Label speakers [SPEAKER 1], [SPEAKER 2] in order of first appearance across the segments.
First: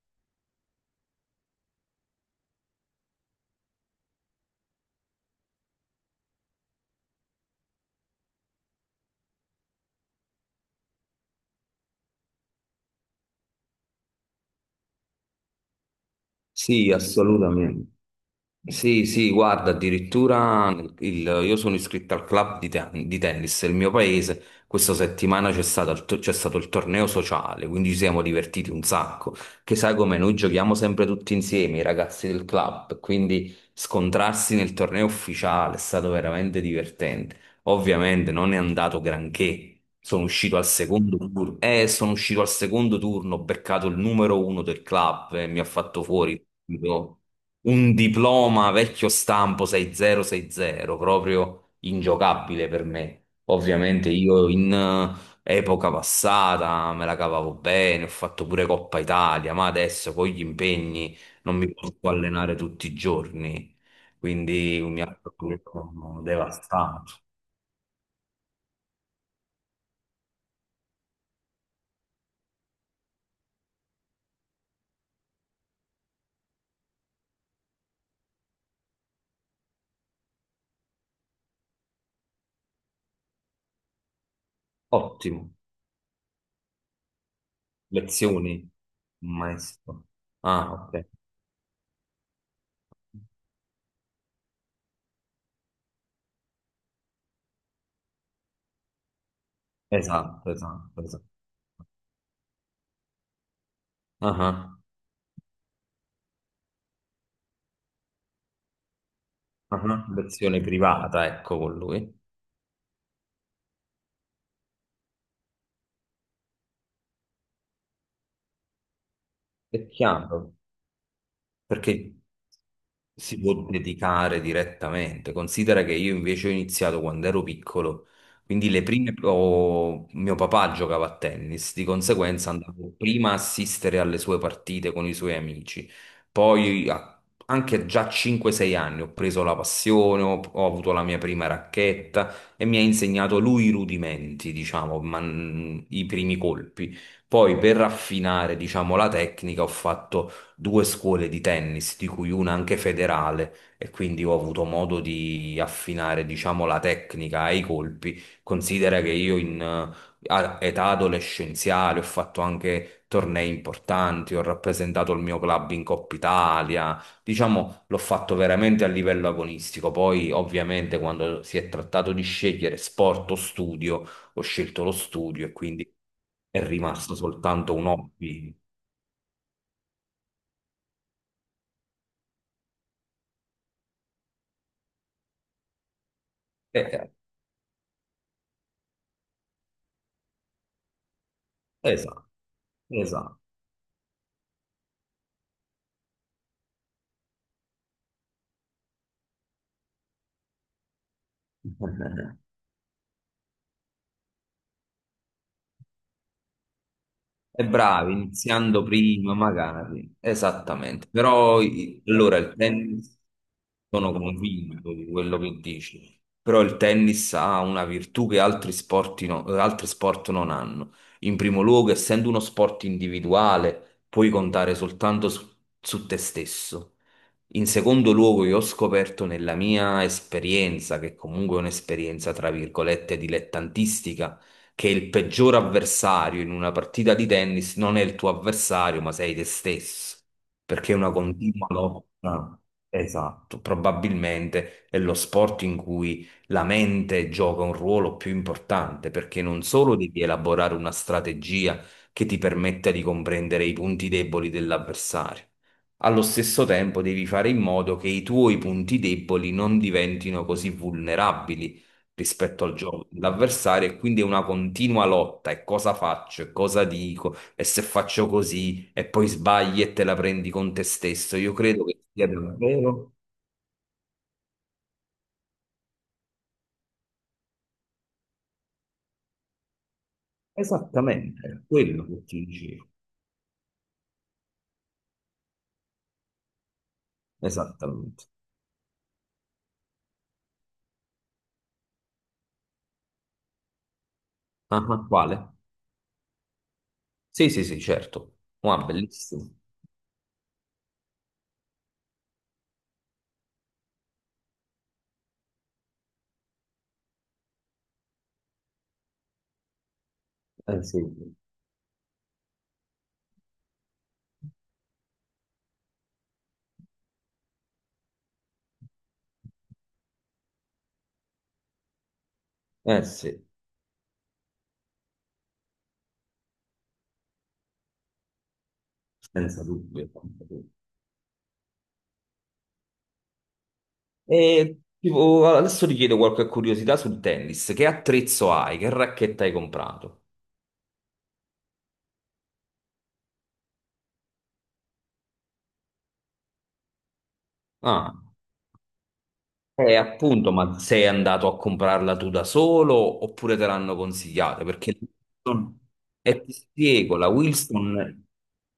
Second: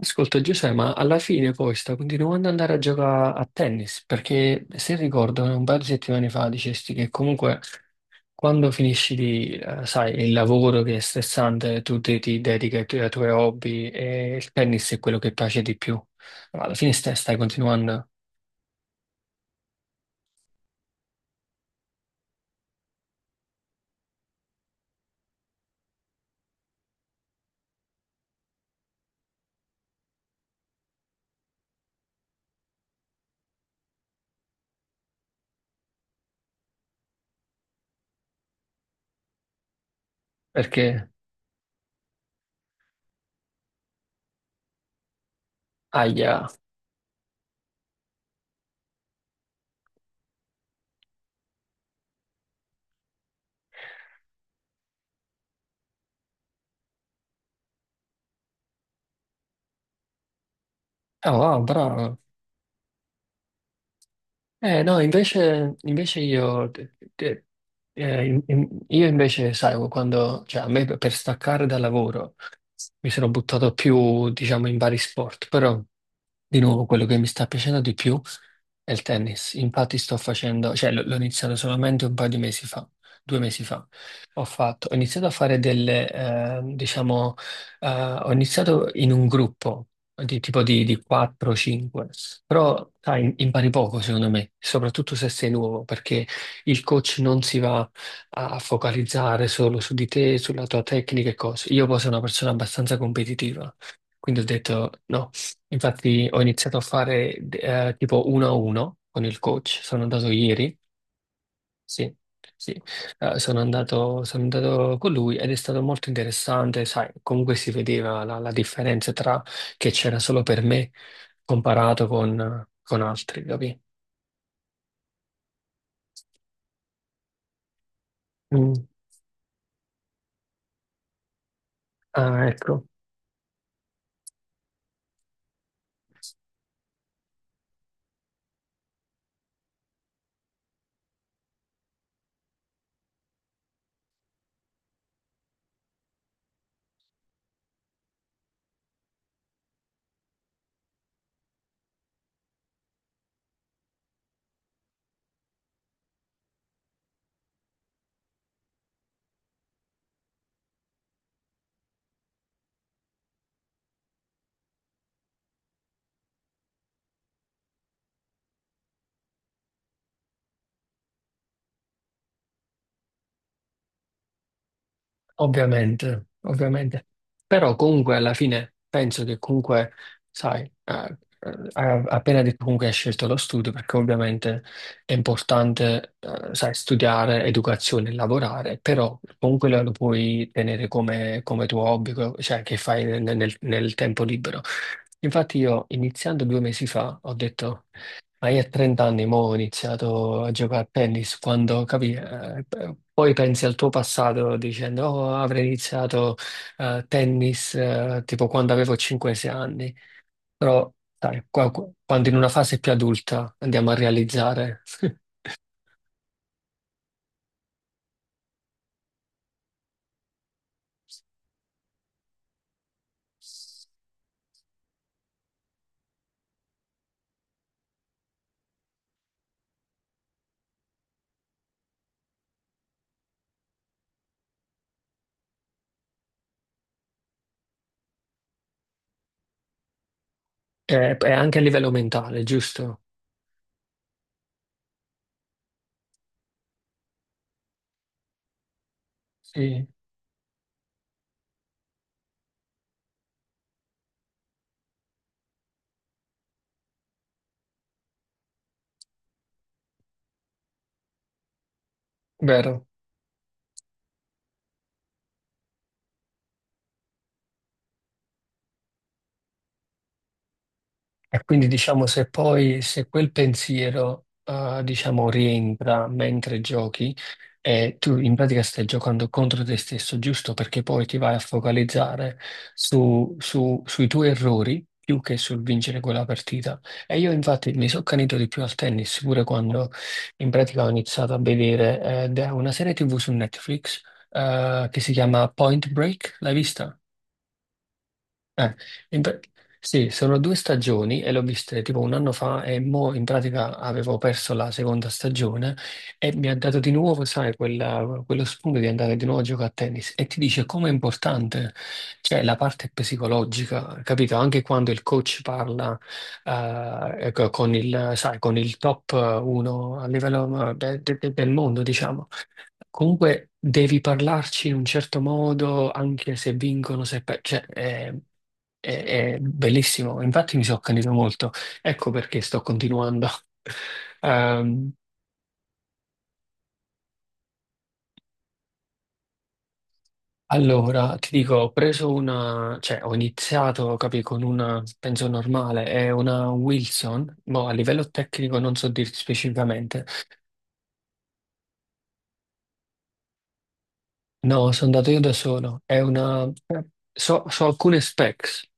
[SPEAKER 1] Ascolta Giuseppe, ma alla fine poi sta continuando ad andare a giocare a tennis, perché se ricordo un paio di settimane fa dicesti che comunque quando finisci di, sai, il lavoro che è stressante, tu ti dedichi ai tuoi hobby e il tennis è quello che piace di più. Ma alla
[SPEAKER 2] Sì,
[SPEAKER 1] fine stai
[SPEAKER 2] assolutamente.
[SPEAKER 1] continuando
[SPEAKER 2] Sì, sì, guarda, addirittura il- io sono iscritto al club di tennis del mio paese. Questa settimana c'è stato il torneo sociale, quindi ci siamo divertiti un sacco. Che sai come noi giochiamo sempre tutti insieme, i ragazzi del club, quindi scontrarsi nel torneo ufficiale è stato veramente divertente. Ovviamente non è andato granché. Sono uscito al
[SPEAKER 1] perché,
[SPEAKER 2] secondo turno, eh, sono uscito al secondo turno, ho beccato il numero uno del club e mi ha fatto fuori
[SPEAKER 1] aia,
[SPEAKER 2] un diploma vecchio stampo 6060, proprio ingiocabile per me. Ovviamente io in epoca passata me la cavavo bene, ho fatto pure Coppa Italia, ma adesso con gli impegni
[SPEAKER 1] oh
[SPEAKER 2] non
[SPEAKER 1] wow,
[SPEAKER 2] mi posso
[SPEAKER 1] bravo.
[SPEAKER 2] allenare tutti i giorni, quindi
[SPEAKER 1] Eh no,
[SPEAKER 2] mi ha proprio
[SPEAKER 1] invece io,
[SPEAKER 2] devastato.
[SPEAKER 1] io invece, sai, quando, cioè a me per staccare dal lavoro. Mi sono buttato più, diciamo, in vari sport, però di nuovo quello che mi sta piacendo di più. È il tennis, infatti sto facendo, cioè l'ho iniziato solamente un paio di mesi fa, due mesi fa. Ho iniziato a
[SPEAKER 2] Ottimo,
[SPEAKER 1] fare delle, diciamo, ho
[SPEAKER 2] lezioni,
[SPEAKER 1] iniziato in un
[SPEAKER 2] un
[SPEAKER 1] gruppo
[SPEAKER 2] maestro.
[SPEAKER 1] di tipo
[SPEAKER 2] Ah,
[SPEAKER 1] di
[SPEAKER 2] ok.
[SPEAKER 1] 4-5, però sai, impari poco secondo me, soprattutto se sei nuovo, perché il coach non si va a focalizzare solo su di te,
[SPEAKER 2] Esatto,
[SPEAKER 1] sulla tua
[SPEAKER 2] esatto, esatto.
[SPEAKER 1] tecnica e cose. Io poi sono una persona abbastanza competitiva,
[SPEAKER 2] Ah,
[SPEAKER 1] quindi ho
[SPEAKER 2] ah,
[SPEAKER 1] detto no. Infatti ho iniziato a fare tipo uno a uno con il coach,
[SPEAKER 2] ah,
[SPEAKER 1] sono
[SPEAKER 2] ah,
[SPEAKER 1] andato
[SPEAKER 2] lezione
[SPEAKER 1] ieri,
[SPEAKER 2] privata, ecco, con
[SPEAKER 1] sì,
[SPEAKER 2] lui.
[SPEAKER 1] sì. Sono andato con lui ed è stato molto interessante, sai, comunque si vedeva la differenza tra
[SPEAKER 2] È
[SPEAKER 1] che c'era solo
[SPEAKER 2] chiaro,
[SPEAKER 1] per me
[SPEAKER 2] perché
[SPEAKER 1] comparato con
[SPEAKER 2] si
[SPEAKER 1] altri,
[SPEAKER 2] può
[SPEAKER 1] capi?
[SPEAKER 2] dedicare direttamente. Considera che io invece ho iniziato quando ero piccolo, quindi
[SPEAKER 1] Mm.
[SPEAKER 2] mio papà giocava a tennis, di
[SPEAKER 1] Ah,
[SPEAKER 2] conseguenza
[SPEAKER 1] ecco.
[SPEAKER 2] andavo prima a assistere alle sue partite con i suoi amici, poi a- anche già a 5-6 anni ho preso la passione, ho avuto la mia prima racchetta e mi ha insegnato lui i rudimenti, diciamo, ma, i primi colpi. Poi per raffinare, diciamo, la tecnica ho fatto due scuole di tennis, di cui una anche federale, e quindi ho avuto modo di affinare, diciamo, la tecnica e i colpi. Considera che io in età adolescenziale ho fatto anche tornei importanti, ho rappresentato il mio club in Coppa Italia, diciamo, l'ho fatto veramente a livello agonistico. Poi, ovviamente, quando si è trattato di scegliere sport o studio, ho scelto lo studio e quindi
[SPEAKER 1] Ovviamente,
[SPEAKER 2] è
[SPEAKER 1] ovviamente.
[SPEAKER 2] rimasto soltanto
[SPEAKER 1] Però
[SPEAKER 2] un
[SPEAKER 1] comunque alla
[SPEAKER 2] hobby.
[SPEAKER 1] fine penso che comunque, sai, hai appena detto comunque hai scelto lo studio perché ovviamente è importante, sai,
[SPEAKER 2] Eh,
[SPEAKER 1] studiare, educazione, e lavorare, però comunque lo puoi tenere come, come tuo hobby,
[SPEAKER 2] Esatto,
[SPEAKER 1] cioè che fai nel
[SPEAKER 2] esatto.
[SPEAKER 1] nel tempo libero. Infatti io iniziando due mesi fa ho detto... Ma io a 30 anni mo ho iniziato a giocare a tennis, quando capì, poi pensi al tuo passato dicendo oh, avrei iniziato
[SPEAKER 2] E
[SPEAKER 1] tennis
[SPEAKER 2] bravi,
[SPEAKER 1] tipo quando
[SPEAKER 2] iniziando
[SPEAKER 1] avevo
[SPEAKER 2] prima
[SPEAKER 1] 5-6 anni,
[SPEAKER 2] magari,
[SPEAKER 1] però
[SPEAKER 2] esattamente.
[SPEAKER 1] sai,
[SPEAKER 2] Però
[SPEAKER 1] quando in
[SPEAKER 2] allora
[SPEAKER 1] una
[SPEAKER 2] il
[SPEAKER 1] fase più
[SPEAKER 2] tennis,
[SPEAKER 1] adulta andiamo a
[SPEAKER 2] sono
[SPEAKER 1] realizzare,
[SPEAKER 2] convinto di quello che dici, però il tennis ha una virtù che altri sport, altri sport non hanno. In primo luogo, essendo uno sport individuale, puoi contare soltanto su, su te stesso. In secondo luogo, io ho scoperto nella mia esperienza, che comunque è un'esperienza tra virgolette dilettantistica, che il peggior avversario in una partita di tennis non è il tuo avversario, ma sei te stesso, perché
[SPEAKER 1] è,
[SPEAKER 2] è una
[SPEAKER 1] è anche a
[SPEAKER 2] continua
[SPEAKER 1] livello mentale,
[SPEAKER 2] lotta.
[SPEAKER 1] giusto?
[SPEAKER 2] Esatto, probabilmente è lo sport in cui la mente gioca un ruolo più importante, perché non
[SPEAKER 1] Sì,
[SPEAKER 2] solo devi elaborare una strategia che ti permetta di comprendere i punti deboli dell'avversario, allo stesso tempo devi fare in modo che i tuoi punti deboli non diventino così vulnerabili rispetto al
[SPEAKER 1] vero.
[SPEAKER 2] gioco dell'avversario e quindi è una continua lotta e cosa faccio e cosa dico e se faccio così e poi sbagli e te la prendi con te stesso.
[SPEAKER 1] E
[SPEAKER 2] Io
[SPEAKER 1] quindi
[SPEAKER 2] credo che
[SPEAKER 1] diciamo
[SPEAKER 2] sia
[SPEAKER 1] se poi se
[SPEAKER 2] davvero
[SPEAKER 1] quel pensiero diciamo rientra mentre giochi e tu in pratica stai giocando contro te stesso, giusto? Perché poi ti vai a
[SPEAKER 2] esattamente quello che
[SPEAKER 1] focalizzare
[SPEAKER 2] ti dicevo.
[SPEAKER 1] sui tuoi errori più che sul vincere quella partita. E io infatti mi sono
[SPEAKER 2] Esattamente.
[SPEAKER 1] accanito di più al tennis, pure quando in pratica ho iniziato a vedere da una serie TV su Netflix
[SPEAKER 2] Ah,
[SPEAKER 1] che
[SPEAKER 2] ah,
[SPEAKER 1] si
[SPEAKER 2] quale?
[SPEAKER 1] chiama Point Break, l'hai vista?
[SPEAKER 2] Sì, sì, sì, certo.
[SPEAKER 1] Eh,
[SPEAKER 2] Wow,
[SPEAKER 1] in pra-
[SPEAKER 2] bellissimo.
[SPEAKER 1] sì, sono due stagioni e l'ho viste tipo un anno fa e mo in pratica avevo perso la seconda stagione e mi ha dato di nuovo, sai, quello spunto di andare di nuovo a giocare a tennis e ti dice
[SPEAKER 2] Eh
[SPEAKER 1] com'è
[SPEAKER 2] sì,
[SPEAKER 1] importante, cioè la parte psicologica, capito? Anche quando il coach parla ecco, sai, con il top 1 a livello del mondo, diciamo.
[SPEAKER 2] eh sì,
[SPEAKER 1] Comunque devi parlarci in un certo modo, anche se vincono, se per... cioè, è, è
[SPEAKER 2] senza dubbio.
[SPEAKER 1] bellissimo,
[SPEAKER 2] Senza
[SPEAKER 1] infatti mi
[SPEAKER 2] dubbio.
[SPEAKER 1] sono accanito molto. Ecco perché sto continuando.
[SPEAKER 2] E
[SPEAKER 1] Ehm,
[SPEAKER 2] tipo, adesso ti chiedo qualche curiosità sul tennis. Che attrezzo hai? Che racchetta hai comprato?
[SPEAKER 1] allora, ti dico, ho preso una, cioè ho iniziato, capi, con una, penso normale, è una Wilson, ma a livello
[SPEAKER 2] Ah.
[SPEAKER 1] tecnico non so dirti specificamente.
[SPEAKER 2] Appunto, ma sei andato a comprarla tu da solo oppure te l'hanno consigliata?
[SPEAKER 1] No, sono
[SPEAKER 2] Perché
[SPEAKER 1] andato io da
[SPEAKER 2] Wilson-
[SPEAKER 1] solo, è
[SPEAKER 2] e
[SPEAKER 1] una,
[SPEAKER 2] ti spiego, la
[SPEAKER 1] so alcune
[SPEAKER 2] Wilson
[SPEAKER 1] specs.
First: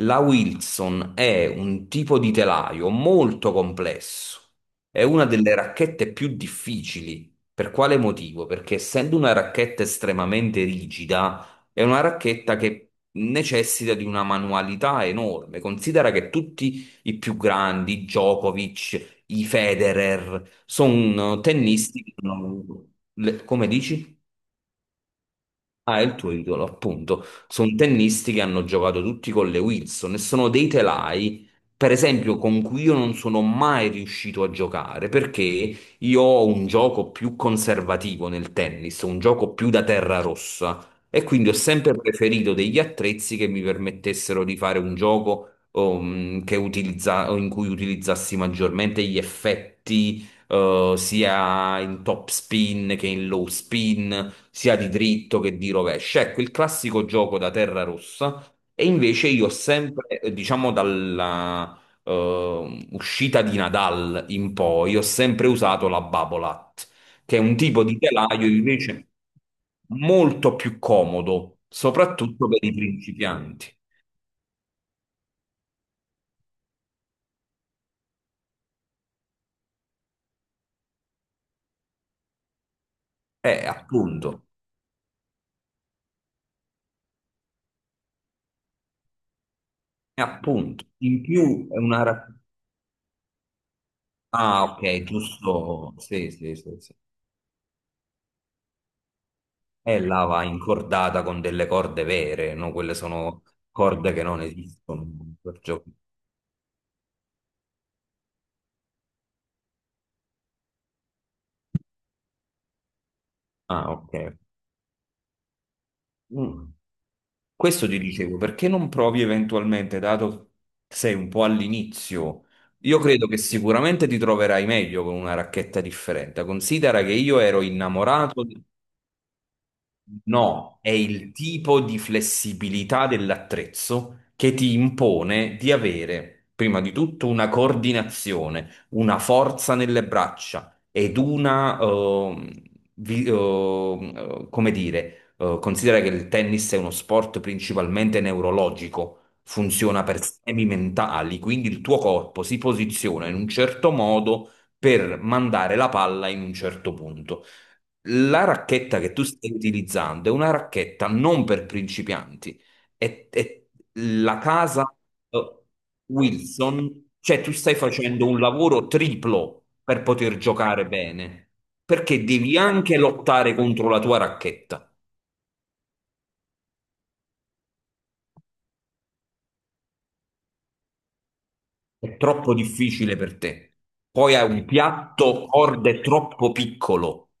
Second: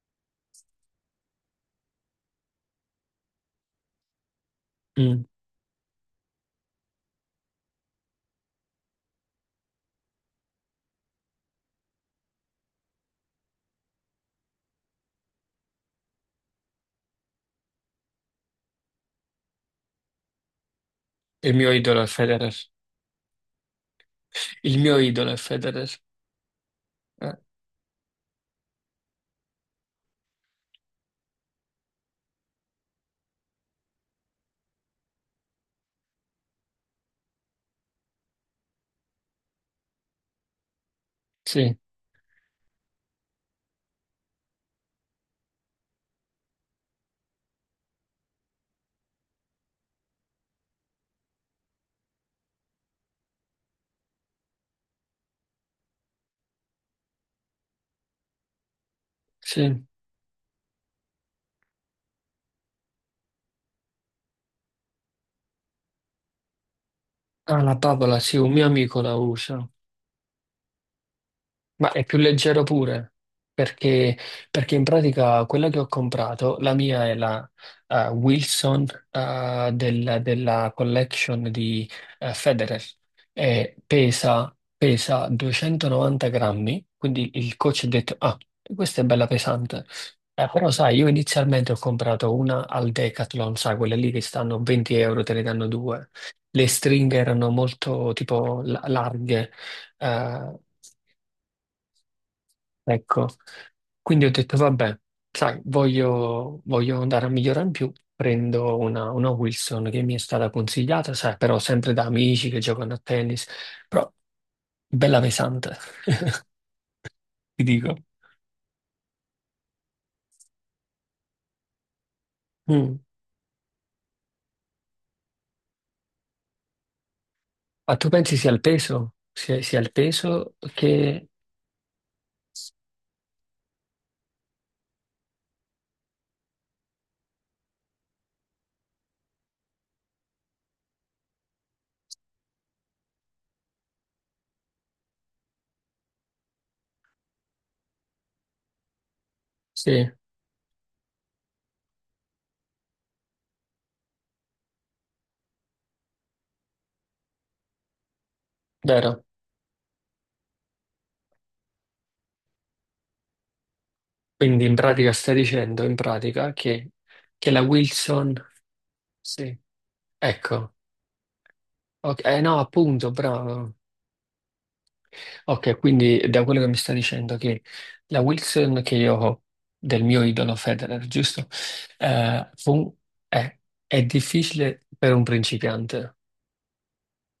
[SPEAKER 2] la Wilson è un tipo di telaio molto complesso. È
[SPEAKER 1] Mm.
[SPEAKER 2] una delle racchette più difficili. Per quale motivo? Perché essendo una racchetta estremamente rigida, è una racchetta che necessita di una manualità enorme. Considera che tutti i più grandi, Djokovic, i Federer, sono
[SPEAKER 1] Il mio idolo
[SPEAKER 2] tennisti
[SPEAKER 1] è
[SPEAKER 2] che
[SPEAKER 1] Federer.
[SPEAKER 2] come dici?
[SPEAKER 1] Il mio idolo è Federer.
[SPEAKER 2] Ah, è il tuo idolo, appunto.
[SPEAKER 1] Eh,
[SPEAKER 2] Sono tennisti che hanno giocato tutti con le Wilson e sono dei telai, per esempio, con cui io non sono mai riuscito a giocare perché io ho un gioco più conservativo nel tennis, un gioco più da terra rossa e quindi ho
[SPEAKER 1] sì,
[SPEAKER 2] sempre preferito degli attrezzi che mi permettessero di fare un gioco in cui utilizzassi maggiormente gli effetti, sia in top spin che in low spin sia di dritto che di rovescio. Ecco, il classico gioco da terra rossa. E invece io ho
[SPEAKER 1] sì.
[SPEAKER 2] sempre, diciamo, dalla uscita di Nadal in poi, ho sempre usato la Babolat, che è un
[SPEAKER 1] Ah, la
[SPEAKER 2] tipo di
[SPEAKER 1] Papola, sì,
[SPEAKER 2] telaio
[SPEAKER 1] un mio amico
[SPEAKER 2] invece
[SPEAKER 1] la usa.
[SPEAKER 2] molto più comodo,
[SPEAKER 1] Ma è più
[SPEAKER 2] soprattutto per
[SPEAKER 1] leggero
[SPEAKER 2] i
[SPEAKER 1] pure,
[SPEAKER 2] principianti.
[SPEAKER 1] perché, perché in pratica quella che ho comprato, la mia è la Wilson della collection di Federer, e
[SPEAKER 2] Appunto,
[SPEAKER 1] pesa 290 grammi, quindi il coach ha detto, ah, questa è bella pesante. Però
[SPEAKER 2] appunto.
[SPEAKER 1] sai, io
[SPEAKER 2] In più
[SPEAKER 1] inizialmente
[SPEAKER 2] è
[SPEAKER 1] ho
[SPEAKER 2] una.
[SPEAKER 1] comprato una al Decathlon, sai, quelle lì che stanno
[SPEAKER 2] Ah,
[SPEAKER 1] 20
[SPEAKER 2] ok,
[SPEAKER 1] euro, te ne danno
[SPEAKER 2] giusto.
[SPEAKER 1] due.
[SPEAKER 2] Sì, sì,
[SPEAKER 1] Le
[SPEAKER 2] sì, sì.
[SPEAKER 1] stringhe erano molto tipo larghe,
[SPEAKER 2] È là va
[SPEAKER 1] eh,
[SPEAKER 2] incordata con delle corde vere, no? Quelle
[SPEAKER 1] ecco.
[SPEAKER 2] sono corde che
[SPEAKER 1] Quindi ho
[SPEAKER 2] non
[SPEAKER 1] detto, vabbè,
[SPEAKER 2] esistono.
[SPEAKER 1] sai,
[SPEAKER 2] perciò-
[SPEAKER 1] voglio andare a migliorare in più. Prendo una Wilson che mi è stata consigliata, sai, però sempre da amici che giocano a tennis,
[SPEAKER 2] Ah,
[SPEAKER 1] però
[SPEAKER 2] ok.
[SPEAKER 1] bella pesante,
[SPEAKER 2] Mm.
[SPEAKER 1] ti
[SPEAKER 2] Questo
[SPEAKER 1] dico.
[SPEAKER 2] ti dicevo, perché non provi eventualmente, dato che sei un po' all'inizio?
[SPEAKER 1] Mm.
[SPEAKER 2] Io credo che sicuramente ti troverai meglio con una racchetta differente. Considera che io ero
[SPEAKER 1] Ma tu pensi
[SPEAKER 2] innamorato.
[SPEAKER 1] sia il peso? Sia il peso
[SPEAKER 2] No, è
[SPEAKER 1] che...
[SPEAKER 2] il tipo di flessibilità dell'attrezzo che ti impone di avere, prima di tutto, una coordinazione, una forza nelle braccia ed una, vi- ehm, come dire, considera che il tennis è uno sport principalmente neurologico, funziona
[SPEAKER 1] Sì,
[SPEAKER 2] per schemi mentali, quindi il tuo corpo si posiziona in un certo modo per mandare la palla in un certo punto. La racchetta che
[SPEAKER 1] vero.
[SPEAKER 2] tu stai utilizzando è una racchetta non per principianti, è la
[SPEAKER 1] Quindi in
[SPEAKER 2] casa
[SPEAKER 1] pratica stai
[SPEAKER 2] eh,
[SPEAKER 1] dicendo, in pratica, che,
[SPEAKER 2] Wilson, cioè
[SPEAKER 1] che
[SPEAKER 2] tu
[SPEAKER 1] la
[SPEAKER 2] stai facendo
[SPEAKER 1] Wilson...
[SPEAKER 2] un lavoro
[SPEAKER 1] Sì,
[SPEAKER 2] triplo per poter
[SPEAKER 1] ecco.
[SPEAKER 2] giocare bene, perché
[SPEAKER 1] Ok, eh
[SPEAKER 2] devi
[SPEAKER 1] no,
[SPEAKER 2] anche
[SPEAKER 1] appunto,
[SPEAKER 2] lottare
[SPEAKER 1] bravo.
[SPEAKER 2] contro la tua racchetta,
[SPEAKER 1] Ok, quindi da quello che mi sta dicendo che la Wilson che io ho del mio idolo Federer, giusto?
[SPEAKER 2] è
[SPEAKER 1] Eh,
[SPEAKER 2] troppo
[SPEAKER 1] fu-
[SPEAKER 2] difficile per
[SPEAKER 1] è,
[SPEAKER 2] te.
[SPEAKER 1] è
[SPEAKER 2] Poi hai un
[SPEAKER 1] difficile per un
[SPEAKER 2] piatto corde
[SPEAKER 1] principiante,
[SPEAKER 2] troppo piccolo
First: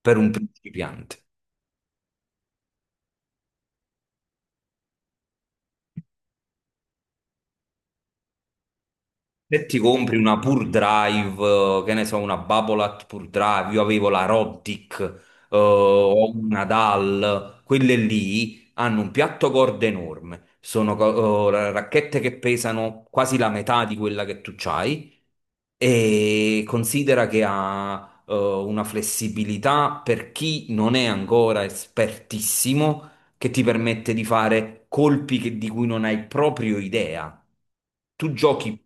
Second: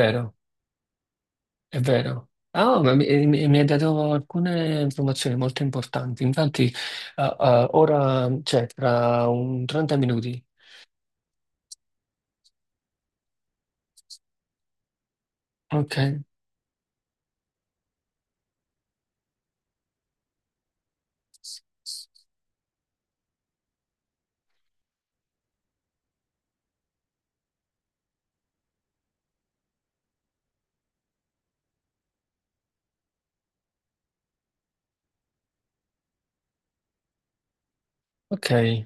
[SPEAKER 2] per un principiante.
[SPEAKER 1] È vero. Ah, ma mi hai dato alcune informazioni molto importanti. Infatti, ora, cioè, tra un
[SPEAKER 2] Se ti
[SPEAKER 1] 30
[SPEAKER 2] compri una
[SPEAKER 1] minuti.
[SPEAKER 2] Pure Drive, che ne so, una Babolat Pure Drive, io avevo la Roddick,
[SPEAKER 1] Ok,
[SPEAKER 2] o una DAL, quelle lì hanno un piatto corda enorme, sono racchette che pesano quasi la metà di quella che tu c'hai e considera che ha una flessibilità per chi non è ancora espertissimo che ti permette di fare colpi di cui non hai proprio idea. Tu
[SPEAKER 1] ok.
[SPEAKER 2] giochi,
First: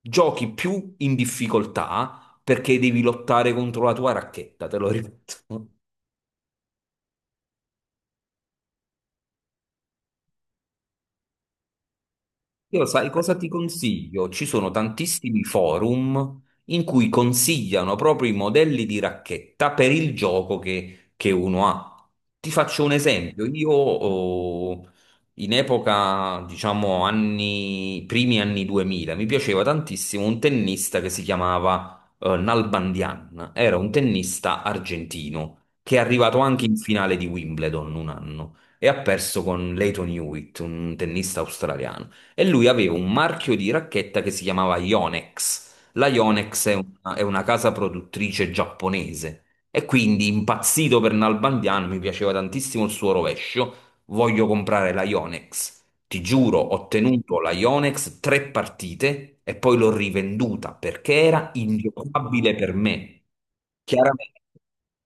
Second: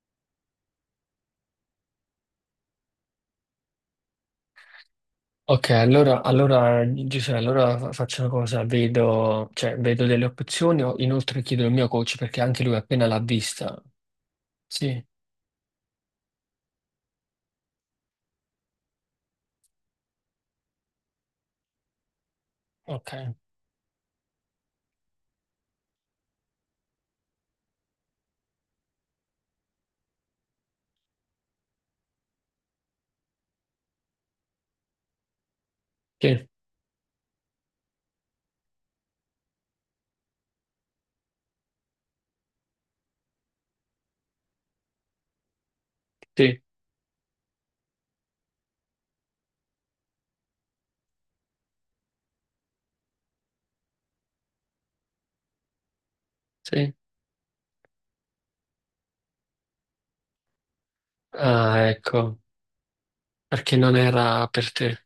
[SPEAKER 2] giochi più in difficoltà perché devi lottare contro la tua racchetta, te lo ripeto.
[SPEAKER 1] Ok, allora, Giuseppe, allora faccio una cosa, cioè, vedo delle opzioni, inoltre chiedo il mio coach perché anche lui
[SPEAKER 2] Io
[SPEAKER 1] appena
[SPEAKER 2] sai
[SPEAKER 1] l'ha
[SPEAKER 2] cosa ti
[SPEAKER 1] vista.
[SPEAKER 2] consiglio? Ci sono
[SPEAKER 1] Sì,
[SPEAKER 2] tantissimi forum in cui consigliano proprio i modelli di racchetta per il gioco che uno ha. Ti faccio un
[SPEAKER 1] ok,
[SPEAKER 2] esempio. Io in epoca, diciamo, anni, primi anni 2000, mi piaceva tantissimo un tennista che si chiamava Nalbandian. Era un tennista argentino che è arrivato
[SPEAKER 1] sì,
[SPEAKER 2] anche in finale di Wimbledon un anno e ha perso con Leighton Hewitt, un tennista australiano e lui aveva un marchio di racchetta che si chiamava Yonex. La
[SPEAKER 1] sì,
[SPEAKER 2] Yonex è una casa produttrice giapponese e quindi impazzito per Nalbandiano, mi piaceva tantissimo il suo rovescio, voglio comprare la Yonex. Ti giuro, ho
[SPEAKER 1] sì.
[SPEAKER 2] tenuto la Yonex tre partite e poi l'ho rivenduta perché era
[SPEAKER 1] Ah, ecco,
[SPEAKER 2] ingiocabile per me.
[SPEAKER 1] perché non
[SPEAKER 2] Chiaramente
[SPEAKER 1] era per te,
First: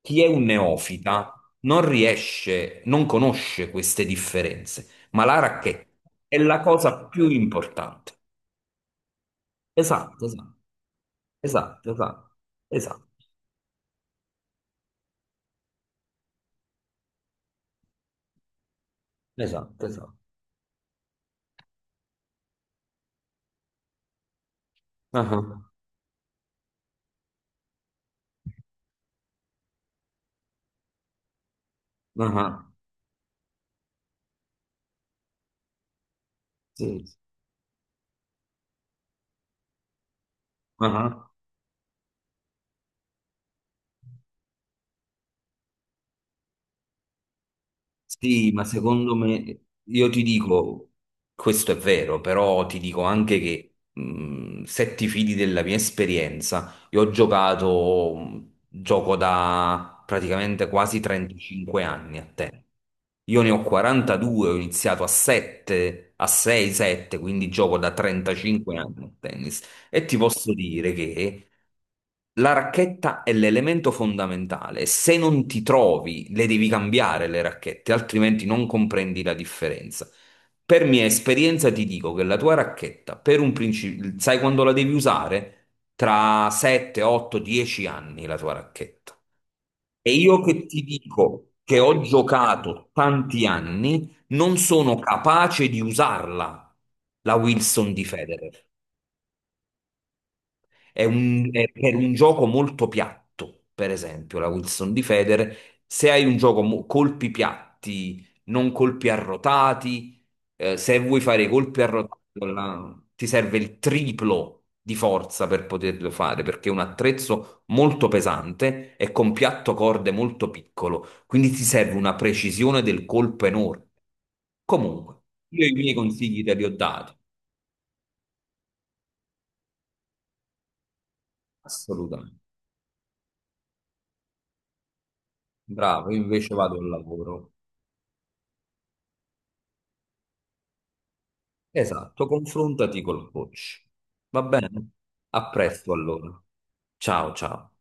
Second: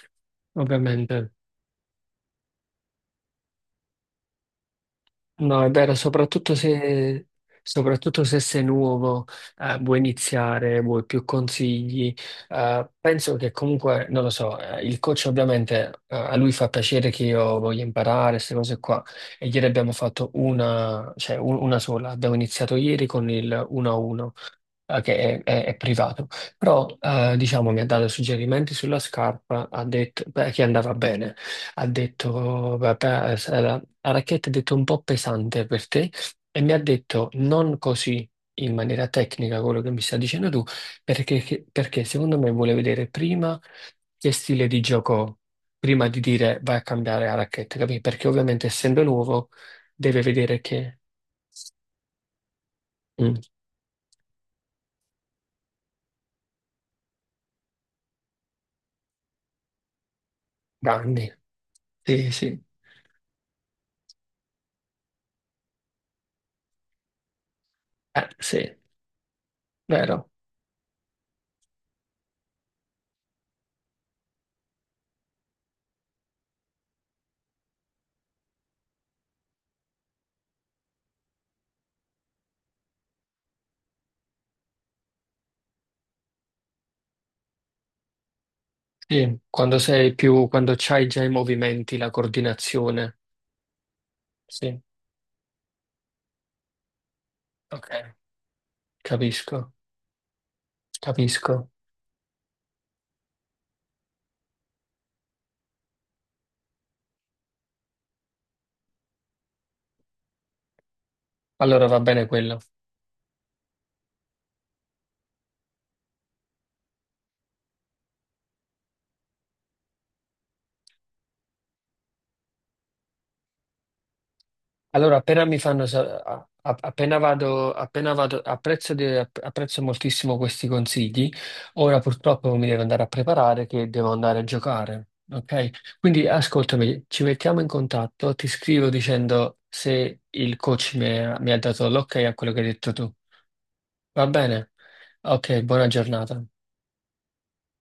[SPEAKER 2] chi è un
[SPEAKER 1] ovviamente.
[SPEAKER 2] neofita non riesce, non conosce queste differenze, ma la
[SPEAKER 1] No, è
[SPEAKER 2] racchetta
[SPEAKER 1] vero,
[SPEAKER 2] è
[SPEAKER 1] soprattutto
[SPEAKER 2] la cosa
[SPEAKER 1] se,
[SPEAKER 2] più importante.
[SPEAKER 1] soprattutto se sei nuovo, vuoi
[SPEAKER 2] Esatto, esatto,
[SPEAKER 1] iniziare, vuoi più
[SPEAKER 2] esatto,
[SPEAKER 1] consigli.
[SPEAKER 2] esatto, esatto,
[SPEAKER 1] Penso che comunque, non lo so, il coach ovviamente, a lui fa piacere che io voglia imparare queste cose qua. E ieri
[SPEAKER 2] esatto,
[SPEAKER 1] abbiamo
[SPEAKER 2] esatto.
[SPEAKER 1] fatto una, cioè una sola, abbiamo iniziato ieri con il 1-1 che è,
[SPEAKER 2] Ah,
[SPEAKER 1] è- è privato, però diciamo mi ha dato suggerimenti sulla scarpa, ha detto beh, che andava bene, ha
[SPEAKER 2] ah,
[SPEAKER 1] detto beh, se la racchetta è detto un po' pesante per te e mi ha
[SPEAKER 2] sì, sì.
[SPEAKER 1] detto non così in maniera tecnica quello che mi stai dicendo tu,
[SPEAKER 2] Ah,
[SPEAKER 1] perché secondo me vuole vedere prima che stile di gioco ho, prima di dire vai a cambiare la racchetta, capì? Perché
[SPEAKER 2] sì, ma
[SPEAKER 1] ovviamente essendo
[SPEAKER 2] secondo
[SPEAKER 1] nuovo
[SPEAKER 2] me, io
[SPEAKER 1] deve
[SPEAKER 2] ti
[SPEAKER 1] vedere
[SPEAKER 2] dico,
[SPEAKER 1] che...
[SPEAKER 2] questo è vero, però ti dico anche
[SPEAKER 1] Mm,
[SPEAKER 2] che se ti fidi della mia esperienza, io gioco da praticamente quasi
[SPEAKER 1] danni,
[SPEAKER 2] 35 anni a
[SPEAKER 1] sì, sì,
[SPEAKER 2] te. Io ne ho 42, ho iniziato a 7, a 6, 7, quindi gioco da
[SPEAKER 1] sì,
[SPEAKER 2] 35 anni a tennis e ti
[SPEAKER 1] vero.
[SPEAKER 2] posso dire che la racchetta è l'elemento fondamentale. Se non ti trovi, le devi cambiare le racchette, altrimenti non comprendi la differenza. Per mia esperienza ti dico che la tua racchetta, per un principio, sai quando la devi usare? Tra 7, 8, 10 anni la tua racchetta.
[SPEAKER 1] Sì, quando
[SPEAKER 2] E
[SPEAKER 1] sei
[SPEAKER 2] io
[SPEAKER 1] più,
[SPEAKER 2] che
[SPEAKER 1] quando
[SPEAKER 2] ti
[SPEAKER 1] c'hai già i
[SPEAKER 2] dico che
[SPEAKER 1] movimenti,
[SPEAKER 2] ho
[SPEAKER 1] la
[SPEAKER 2] giocato
[SPEAKER 1] coordinazione.
[SPEAKER 2] tanti ananni, non
[SPEAKER 1] Sì,
[SPEAKER 2] sono capace di usarla, la Wilson di
[SPEAKER 1] ok,
[SPEAKER 2] Federer.
[SPEAKER 1] capisco,
[SPEAKER 2] È un,
[SPEAKER 1] capisco.
[SPEAKER 2] è per un gioco molto piatto, per esempio, la Wilson di Federer. Se hai un gioco colpi piatti, non colpi arrotati, se vuoi fare i colpi
[SPEAKER 1] Allora va
[SPEAKER 2] arrotati,
[SPEAKER 1] bene quello.
[SPEAKER 2] ti serve il triplo di forza per poterlo fare, perché è un attrezzo molto pesante e con piatto corde molto piccolo, quindi ti serve una precisione del colpo enorme.
[SPEAKER 1] Allora,
[SPEAKER 2] Comunque,
[SPEAKER 1] appena mi
[SPEAKER 2] io i
[SPEAKER 1] fanno,
[SPEAKER 2] miei consigli te li ho dati,
[SPEAKER 1] appena vado, apprezzo, apprezzo moltissimo questi consigli. Ora
[SPEAKER 2] assolutamente.
[SPEAKER 1] purtroppo mi devo andare a preparare che devo andare a giocare. Ok?
[SPEAKER 2] Bravo, io
[SPEAKER 1] Quindi
[SPEAKER 2] invece vado al
[SPEAKER 1] ascoltami, ci
[SPEAKER 2] lavoro.
[SPEAKER 1] mettiamo in contatto, ti scrivo dicendo se il coach mi ha dato l'ok
[SPEAKER 2] Esatto,
[SPEAKER 1] a quello che hai detto
[SPEAKER 2] confrontati
[SPEAKER 1] tu.
[SPEAKER 2] col coach.
[SPEAKER 1] Va
[SPEAKER 2] Va
[SPEAKER 1] bene?
[SPEAKER 2] bene? A
[SPEAKER 1] Ok, buona
[SPEAKER 2] presto allora.
[SPEAKER 1] giornata.
[SPEAKER 2] Ciao ciao.